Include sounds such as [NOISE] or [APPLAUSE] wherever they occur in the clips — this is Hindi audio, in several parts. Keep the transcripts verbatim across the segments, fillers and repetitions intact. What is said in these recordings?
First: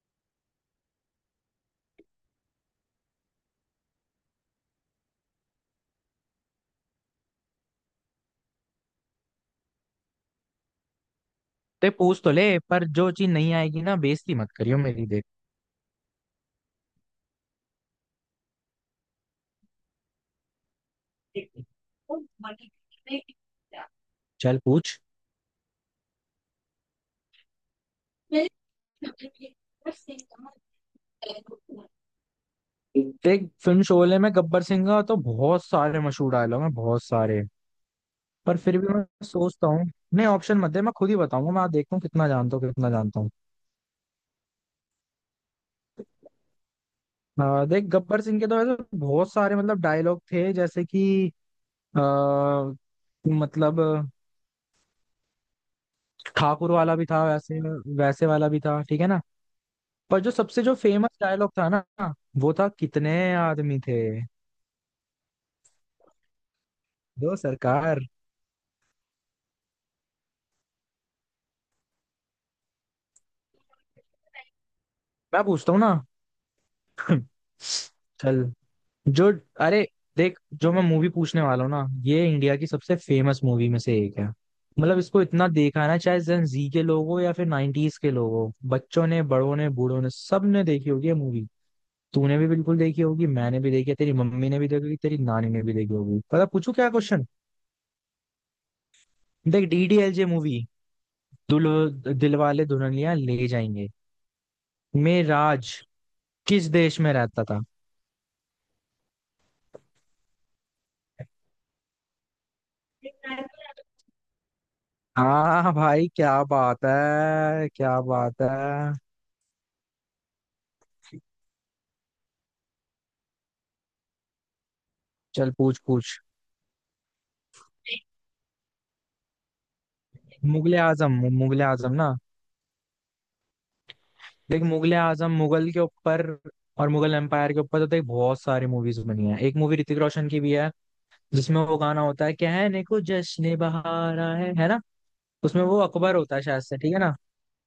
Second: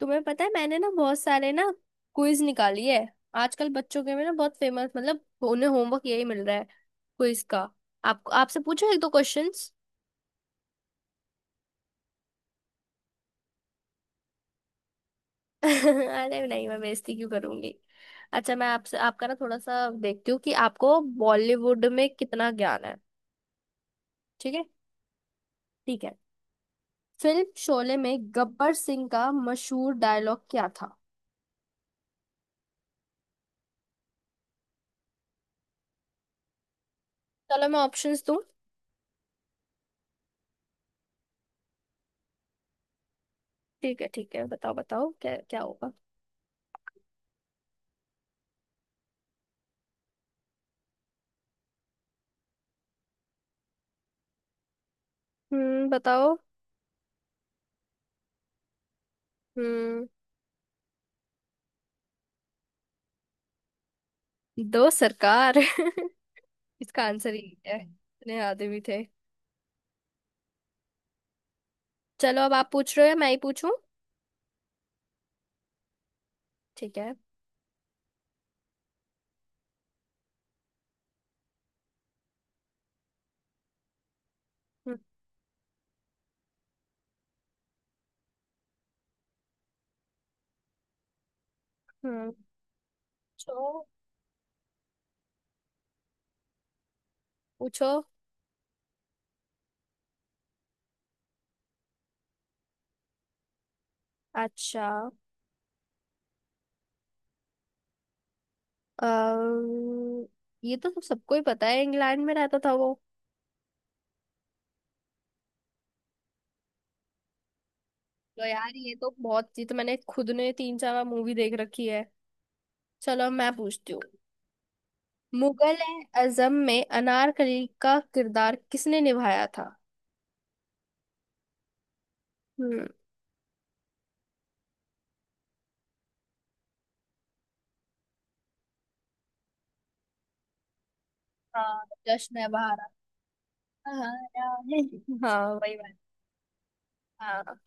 तुम्हें पता है मैंने ना बहुत सारे ना क्विज निकाली है। आजकल बच्चों के में ना बहुत फेमस, मतलब उन्हें होमवर्क यही मिल रहा है, क्विज का। आपको आपसे पूछो एक दो क्वेश्चंस। ते पूछ तो ले, पर जो चीज नहीं आएगी ना, बेइज्जती मत करियो मेरी। देख, [LAUGHS] अरे नहीं, मैं बेइज्जती क्यों करूंगी। अच्छा, मैं आपसे आपका ना थोड़ा सा देखती हूँ कि आपको बॉलीवुड में कितना ज्ञान है। ठीक चल है। पूछ। ठीक है। फिल्म शोले में गब्बर सिंह का मशहूर डायलॉग क्या था? देख, फिल्म शोले में गब्बर सिंह का तो बहुत सारे मशहूर डायलॉग हैं, बहुत सारे। चलो मैं ऑप्शंस दूं। पर फिर भी मैं सोचता हूँ। नहीं, ऑप्शन मत दे, मैं खुद ही बताऊंगा। मैं देखता हूँ कितना जानता हूँ कितना जानता हूँ। ठीक है ठीक है, बताओ बताओ, क्या क्या होगा? अ, देख, गब्बर सिंह के तो ऐसे बहुत सारे मतलब डायलॉग थे, जैसे कि आ, मतलब हम्म, बताओ। ठाकुर वाला भी था वैसे। वैसे वाला भी था, ठीक है ना। हम्म। पर जो सबसे जो फेमस डायलॉग था ना, वो था कितने आदमी थे। दो सरकार। [LAUGHS] इसका आंसर दो ही है सरकार। इतने आदमी थे। चलो, अब आप पूछ रहे हो या मैं ही पूछूं? मैं पूछता हूँ ना। ठीक है। [LAUGHS] चल। जो, अरे, देख जो मैं मूवी पूछने वाला हूँ ना, ये इंडिया की सबसे फेमस मूवी में से एक है। हम्म। मतलब इसको इतना देखा है ना, चाहे जेन जी के लोग हो या फिर नाइनटीज के लोग हो, बच्चों ने, बड़ों ने, बूढ़ों ने सबने देखी होगी ये मूवी। हम्म, तूने भी बिल्कुल देखी होगी, मैंने भी पूछो। देखी है, तेरी मम्मी ने भी देखी होगी, तेरी नानी ने भी देखी होगी। पता, पूछू क्या क्वेश्चन। पूछो। देख, D D L J movie, दुल्हो दिलवाले दुल्हनिया ले जाएंगे, अच्छा। में राज किस देश में रहता था। अम्म, ये तो सबको ही पता है, इंग्लैंड में रहता था वो। हाँ भाई, क्या बात है, क्या बात तो है। यार ये तो बहुत, ये तो मैंने खुद ने तीन चार बार मूवी देख रखी है। चलो अब मैं पूछती हूँ। चल, मुगल पूछ पूछ। आजम में अनारकली का किरदार किसने निभाया था? मुगले आजम। मुगले आजम ना। हम्म। देख, मुगले आजम मुगल के ऊपर और मुगल एम्पायर के ऊपर तो देख, बहुत सारी मूवीज बनी है। एक मूवी ऋतिक रोशन की भी है, जिसमें वो हाँ, गाना होता है, जश्न है कहने बहारा। को, जश्न हाँ। बहारा है है ना। हाँ, उसमें वही वो बात। अकबर होता है शायद से, ठीक है ना। हाँ।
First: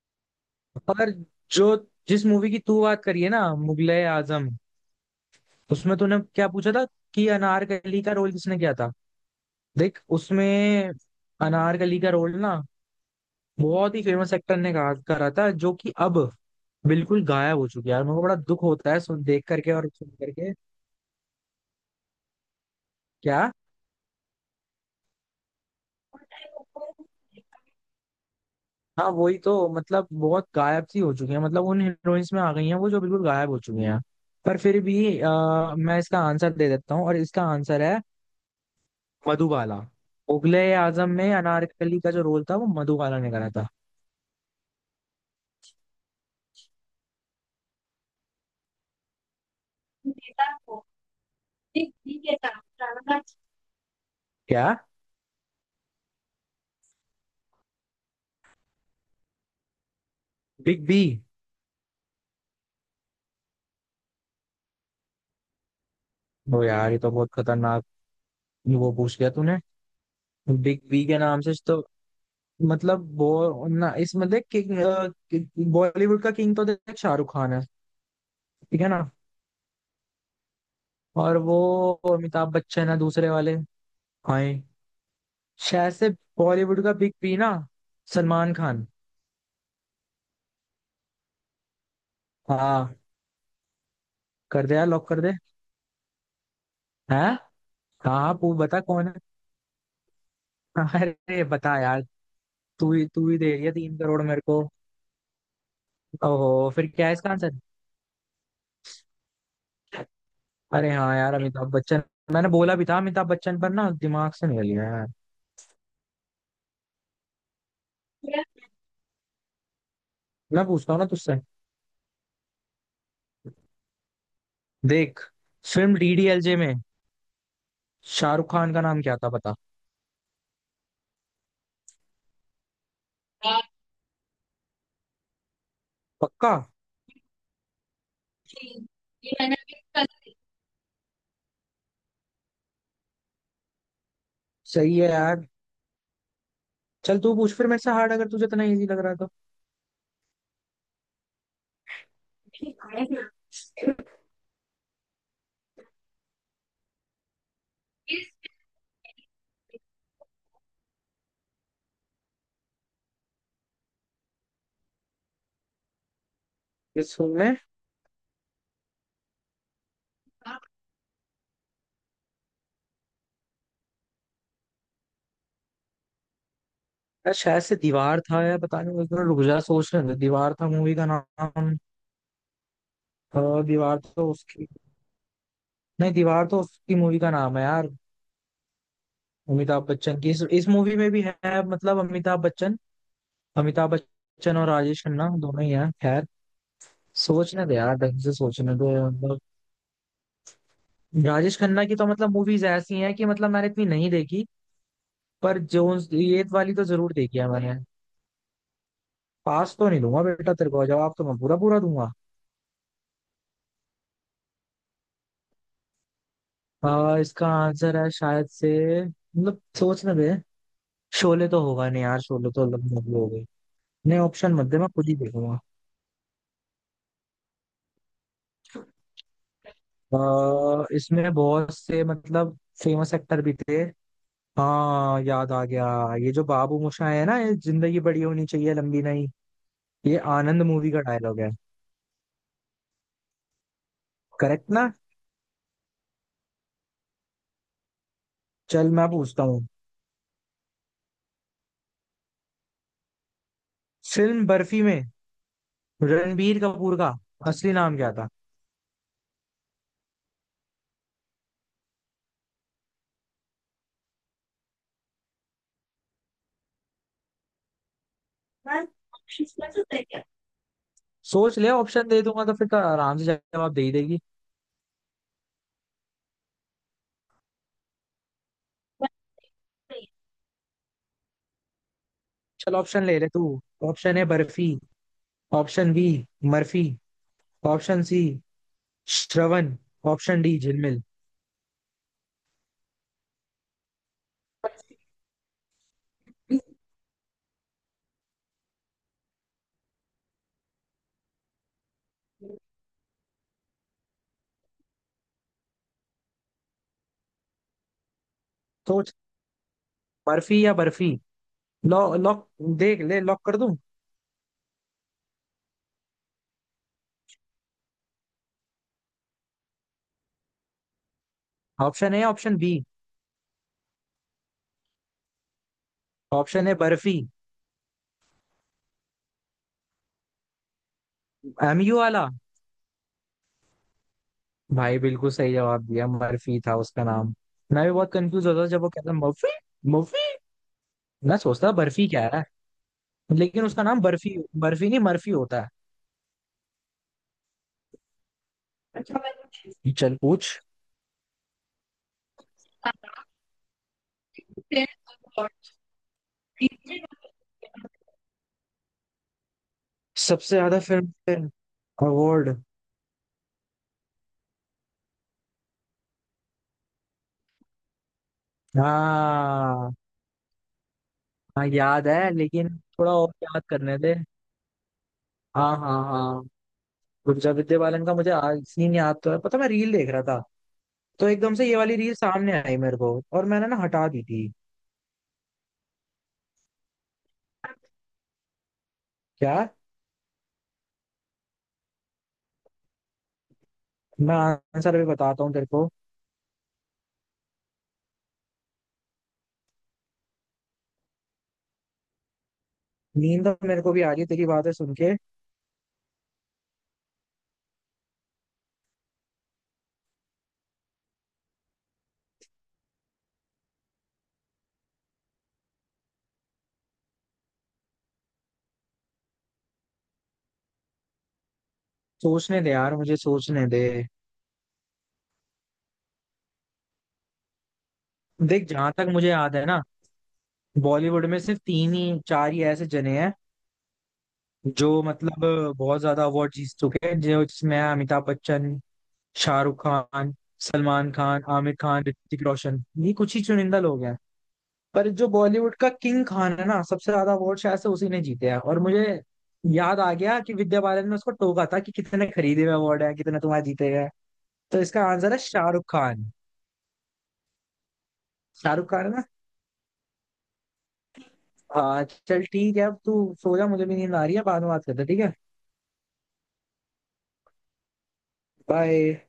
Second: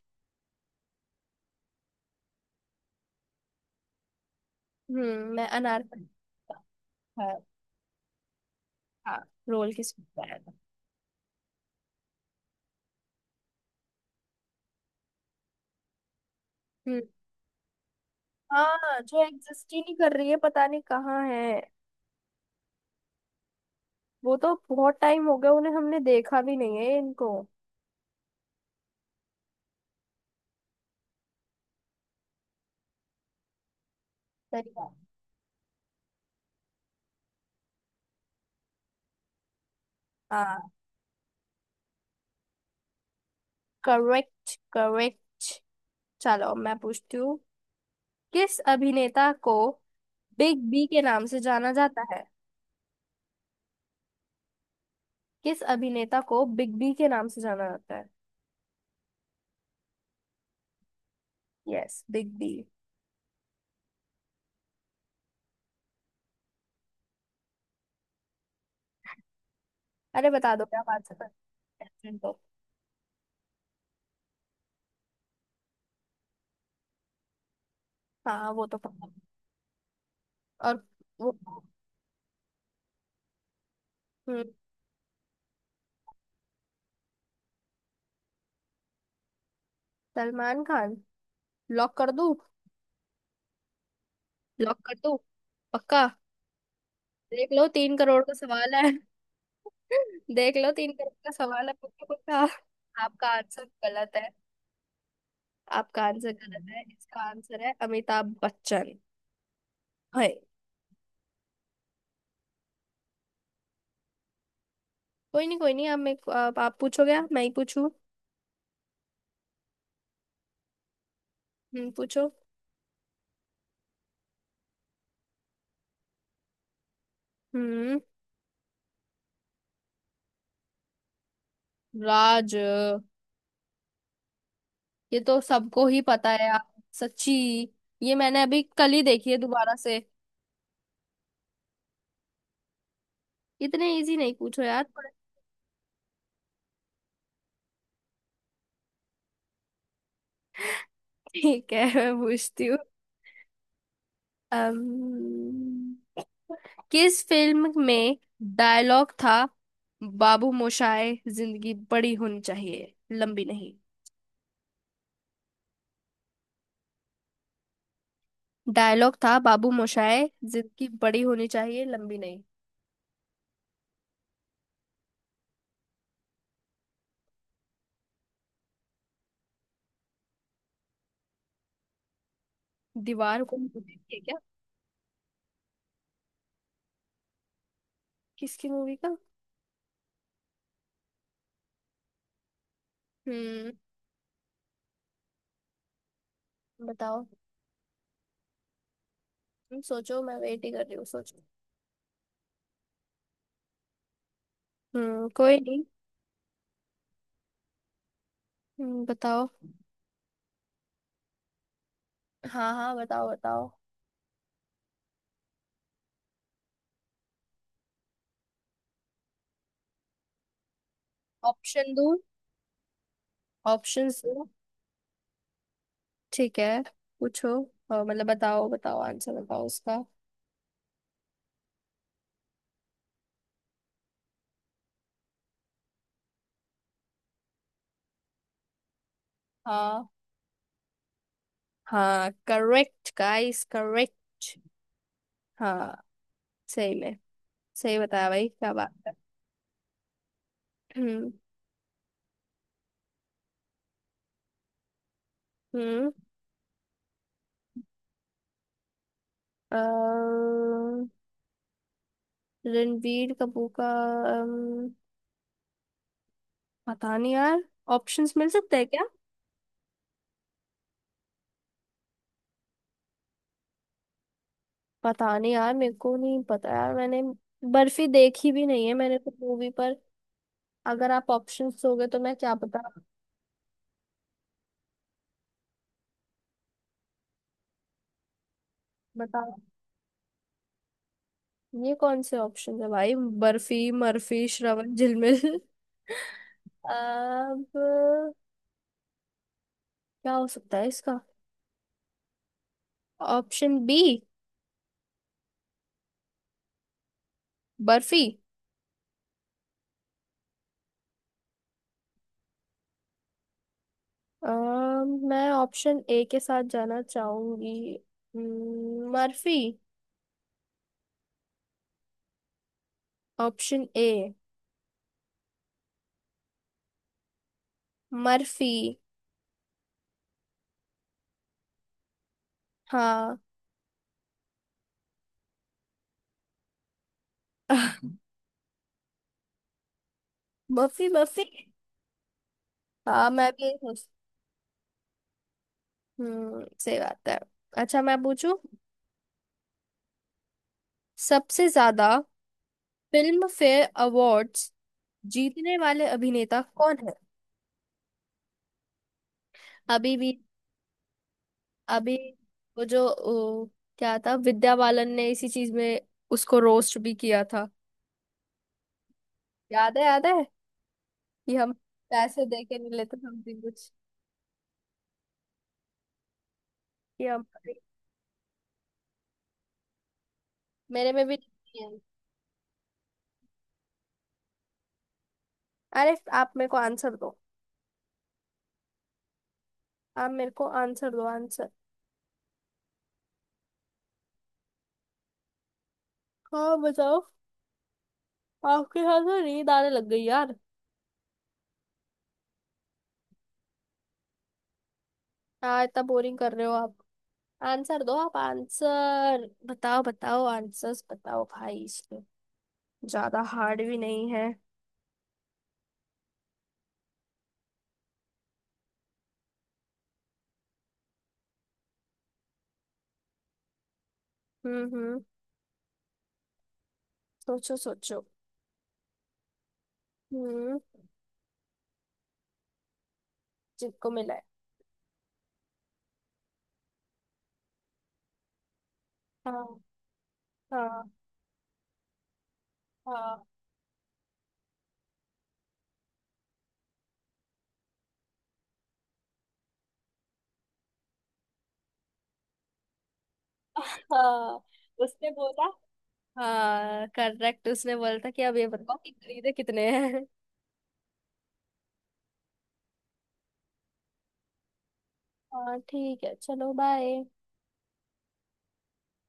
पर जो, जिस मूवी की तू बात करी है ना, मुगले आजम, हम्म, मैं उसमें अनारकली। तूने क्या पूछा था कि है। अनारकली का रोल किसने किया था। हाँ। रोल किस पे? देख उसमें, अनारकली का रोल ना बहुत ही फेमस एक्टर ने कहा करा था, जो कि अब हम्म, बिल्कुल गायब हो चुकी है यार। मेरे को बड़ा दुख होता है हाँ, जो सुन देख करके एग्जिस्ट ही और नहीं सुन कर रही है, करके। पता नहीं कहाँ है। क्या। वो तो बहुत टाइम हो गया, उन्हें हमने देखा भी नहीं है, इनको। हाँ वही तो, मतलब बहुत गायब सी हो चुकी है। मतलब उन हीरोइंस में आ गई हैं वो जो बिल्कुल गायब हो चुकी हैं। पर सही फिर बात। भी आ, मैं इसका आंसर दे देता हूँ, और इसका आंसर है मधुबाला। मुगले हाँ आजम में अनारकली का जो रोल था, वो मधुबाला ने करा था। Correct correct. चलो मैं पूछती हूँ। किस अभिनेता को बिग बी के नाम से जाना जाता है? क्या, किस अभिनेता को बिग बी के नाम से जाना जाता है? Big B. Yes, big B. ओ यार, ये तो बहुत खतरनाक वो पूछ लिया तूने। अरे बता दो, बिग क्या बी बात के नाम से तो, है तो। मतलब वो ना, इसमें देख, किंग, बॉलीवुड का किंग तो देख शाहरुख खान है, हाँ वो तो ठीक है पता ना। है। और वो। और वो अमिताभ बच्चन है दूसरे वाले। हाँ, हम्म। शायद से बॉलीवुड का बिग बी ना सलमान खान। सलमान खान। लॉक कर दूं? हाँ, कर दे लॉक यार, कर लॉक दो। कर दे। पक्का। है। देख लो, तीन करोड़ का हाँ, पू सवाल बता है। कौन है। [LAUGHS] देख लो, तीन करोड़ [LAUGHS] का अरे सवाल है। बता यार। पक्का पक्का। तू ही आपका तू ही दे आंसर रही है तीन गलत करोड़ है। मेरे को। आपका आंसर गलत ओहो, है, फिर क्या है इसका इसका आंसर। आंसर है अमिताभ बच्चन। है। अरे हाँ यार, अमिताभ बच्चन। मैंने बोला भी था अमिताभ बच्चन, पर ना दिमाग से निकल गया यार। कोई नहीं कोई नहीं, आप मेरे को- आप, आप पूछोगे या मैं ही पूछूं? मैं पूछता हूँ ना तुझसे। हम्म, पूछो। देख, film D D L J में हम्म, शाहरुख खान का नाम क्या था, बता। राज। ये तो सबको ही पता है पक्का। यार। सच्ची। ये मैंने अभी कल ही देखी है दोबारा से। इतने इजी नहीं पूछो यार सही है पर। यार। चल, तू पूछ फिर मेरे से हार्ड, अगर तुझे इतना इजी लग रहा है तो। ठीक है। [LAUGHS] मैं पूछती हूँ। अम्म, किस फिल्म में डायलॉग था बाबू मोशाय, जिंदगी बड़ी होनी चाहिए, लंबी नहीं? इस फिल्म में, डायलॉग था बाबू मोशाय, जिंदगी बड़ी होनी चाहिए, लंबी नहीं। यार शायद से दीवार था यार। पता नहीं, मैं थोड़ा रुक जा, सोच रहे थे दीवार था मूवी का नाम। अ, दीवार को दीवार देखिए तो क्या? उसकी, नहीं, दीवार तो उसकी मूवी का नाम है यार। किसकी मूवी का? अमिताभ बच्चन की, इस, इस मूवी में भी है, मतलब अमिताभ बच्चन, हम्म, अमिताभ बच्चन और राजेश खन्ना दोनों ही हैं, खैर। बताओ। सोचने दे यार, ढंग से सोचने दे, मतलब। तुम सोचो, मैं वेट ही कर रही हूँ, सोचो। राजेश खन्ना की तो मतलब मूवीज ऐसी हैं कि मतलब मैंने इतनी नहीं देखी। हम्म, पर कोई नहीं। जो, ये वाली तो जरूर देखी है मैंने। हम्म, बताओ। पास तो नहीं दूंगा बेटा तेरे को, जवाब तो मैं पूरा पूरा दूंगा। हाँ हाँ, बताओ बताओ। आ, इसका आंसर है शायद से, मतलब सोचने दे, शोले तो होगा ऑप्शन नहीं दो। यार, शोले तो अलग मूवी हो गई। ऑप्शन नहीं, दो। ऑप्शन मत दे, मैं खुद ही देखूंगा। ठीक है। पूछो। और मतलब बताओ बताओ, आंसर बताओ उसका। आ, इसमें बहुत से मतलब फेमस एक्टर भी थे। हाँ याद आ गया। ये जो बाबू मोशाय है ना, ये जिंदगी बड़ी होनी चाहिए लंबी नहीं, हाँ। ये आनंद मूवी का डायलॉग है। हाँ करेक्ट गाइस, करेक्ट। करेक्ट ना। हाँ, सही में। सही बताया भाई, क्या चल, बात मैं है। पूछता हूँ। हम्म। फिल्म बर्फी में हम्म। रणबीर कपूर का असली नाम क्या था। अ, रणबीर कपूर का। अम, पता नहीं यार। ऑप्शंस मिल सकते हैं क्या? सोच ले, ऑप्शन दे दूंगा तो फिर तो आराम से जवाब दे ही देगी। पता नहीं यार, मेरे को नहीं पता यार, मैंने बर्फी देखी भी नहीं है मैंने तो मूवी, पर अगर आप ऑप्शंस दोगे तो मैं क्या चल, बता। ऑप्शन ले ले तू। Option A Barfi, option B Murphy, option C बता। Shravan, option D Jhilmil. ये कौन से ऑप्शन है भाई? बर्फी, मर्फी, श्रवण, झिलमिल। [LAUGHS] अब क्या। हो सकता है इसका ऑप्शन बी, बर्फी। सोच, बर्फी या बर्फी। Lock lock. देख ले, लॉक कर दूं। अ, मैं ऑप्शन ए के साथ जाना चाहूंगी। हम्म, Murphy. Option A, option B, option A, option A Barfi. Murphy. M U वाला। हाँ। भाई, बिल्कुल सही जवाब दिया, मर्फी था उसका नाम। मैं भी बहुत [LAUGHS] कंफ्यूज होता था जब वो कहता मर्फी, मर्फी। मर्फी, मैं मर्फी। सोचता था बर्फी क्या है। हाँ, मैं भी लेकिन यही उसका नाम सोच- बर्फी, बर्फी नहीं, मर्फी होता हम्म, सही बात है। अच्छा मैं पूछूं? है। चल पूछ। सबसे ज्यादा फिल्म फेयर अवार्ड्स जीतने वाले अभिनेता कौन है? अभी भी। सबसे ज्यादा फिल्म अभी। अवार्ड। वो जो ओ, क्या था, विद्या बालन ने इसी चीज में उसको रोस्ट भी किया था। हाँ याद है याद है। कि हाँ हम याद है पैसे दे लेकिन, के नहीं थोड़ा लेते और समथिंग याद कुछ। करने थे। हाँ हाँ हाँ। कि हम गुंजा, विद्या बालन का मुझे आज सीन याद तो है, पता, मैं रील देख रहा था, मेरे में तो भी एकदम से ये नहीं वाली है। रील सामने आई मेरे को, और मैंने ना हटा दी थी। अरे आप मेरे को आंसर दो। क्या। आप मेरे को आंसर दो, आंसर। मैं आंसर अभी बताता हूँ तेरे को। हाँ, बताओ। आपके साथ तो नींद आने लग गई यार। नींद तो मेरे को भी आ रही है तेरी बातें सुन के। हाँ, इतना बोरिंग कर रहे हो आप। आंसर दो आप, आंसर बताओ, बताओ आंसर्स बताओ भाई, इसमें ज्यादा हार्ड भी नहीं है। सोचने दे यार, मुझे सोचने दे। हम्म हम्म, सोचो सोचो। देख, जहां तक मुझे याद है ना, हम्म, बॉलीवुड में सिर्फ तीन ही चार ही ऐसे जने हैं जिनको मिला है। जो, मतलब, बहुत ज्यादा अवार्ड जीत चुके हैं, जो जिसमें हैं अमिताभ बच्चन, शाहरुख हाँ खान, हाँ सलमान खान, आमिर खान, ऋतिक रोशन, ये कुछ ही हाँ। चुनिंदा लोग हैं। पर जो बॉलीवुड का किंग खान है ना, सबसे ज्यादा अवार्ड शायद से उसी ने जीते हैं, और मुझे याद आ गया कि विद्या बालन ने उसको टोका था कि कितने खरीदे हुए अवार्ड है, कितने तुम्हारे जीते गए। [LAUGHS] हाँ, तो इसका उसने आंसर है बोला। शाहरुख खान। हाँ करेक्ट, उसने बोला था कि अब ये शाहरुख बताओ खान कि है ना। खरीदे कितने हैं। हाँ चल, ठीक है। अब तू सो जा, मुझे भी नींद आ रही है, बाद में बात करते हैं, ठीक है। हाँ ठीक है, चलो बाय। बाय।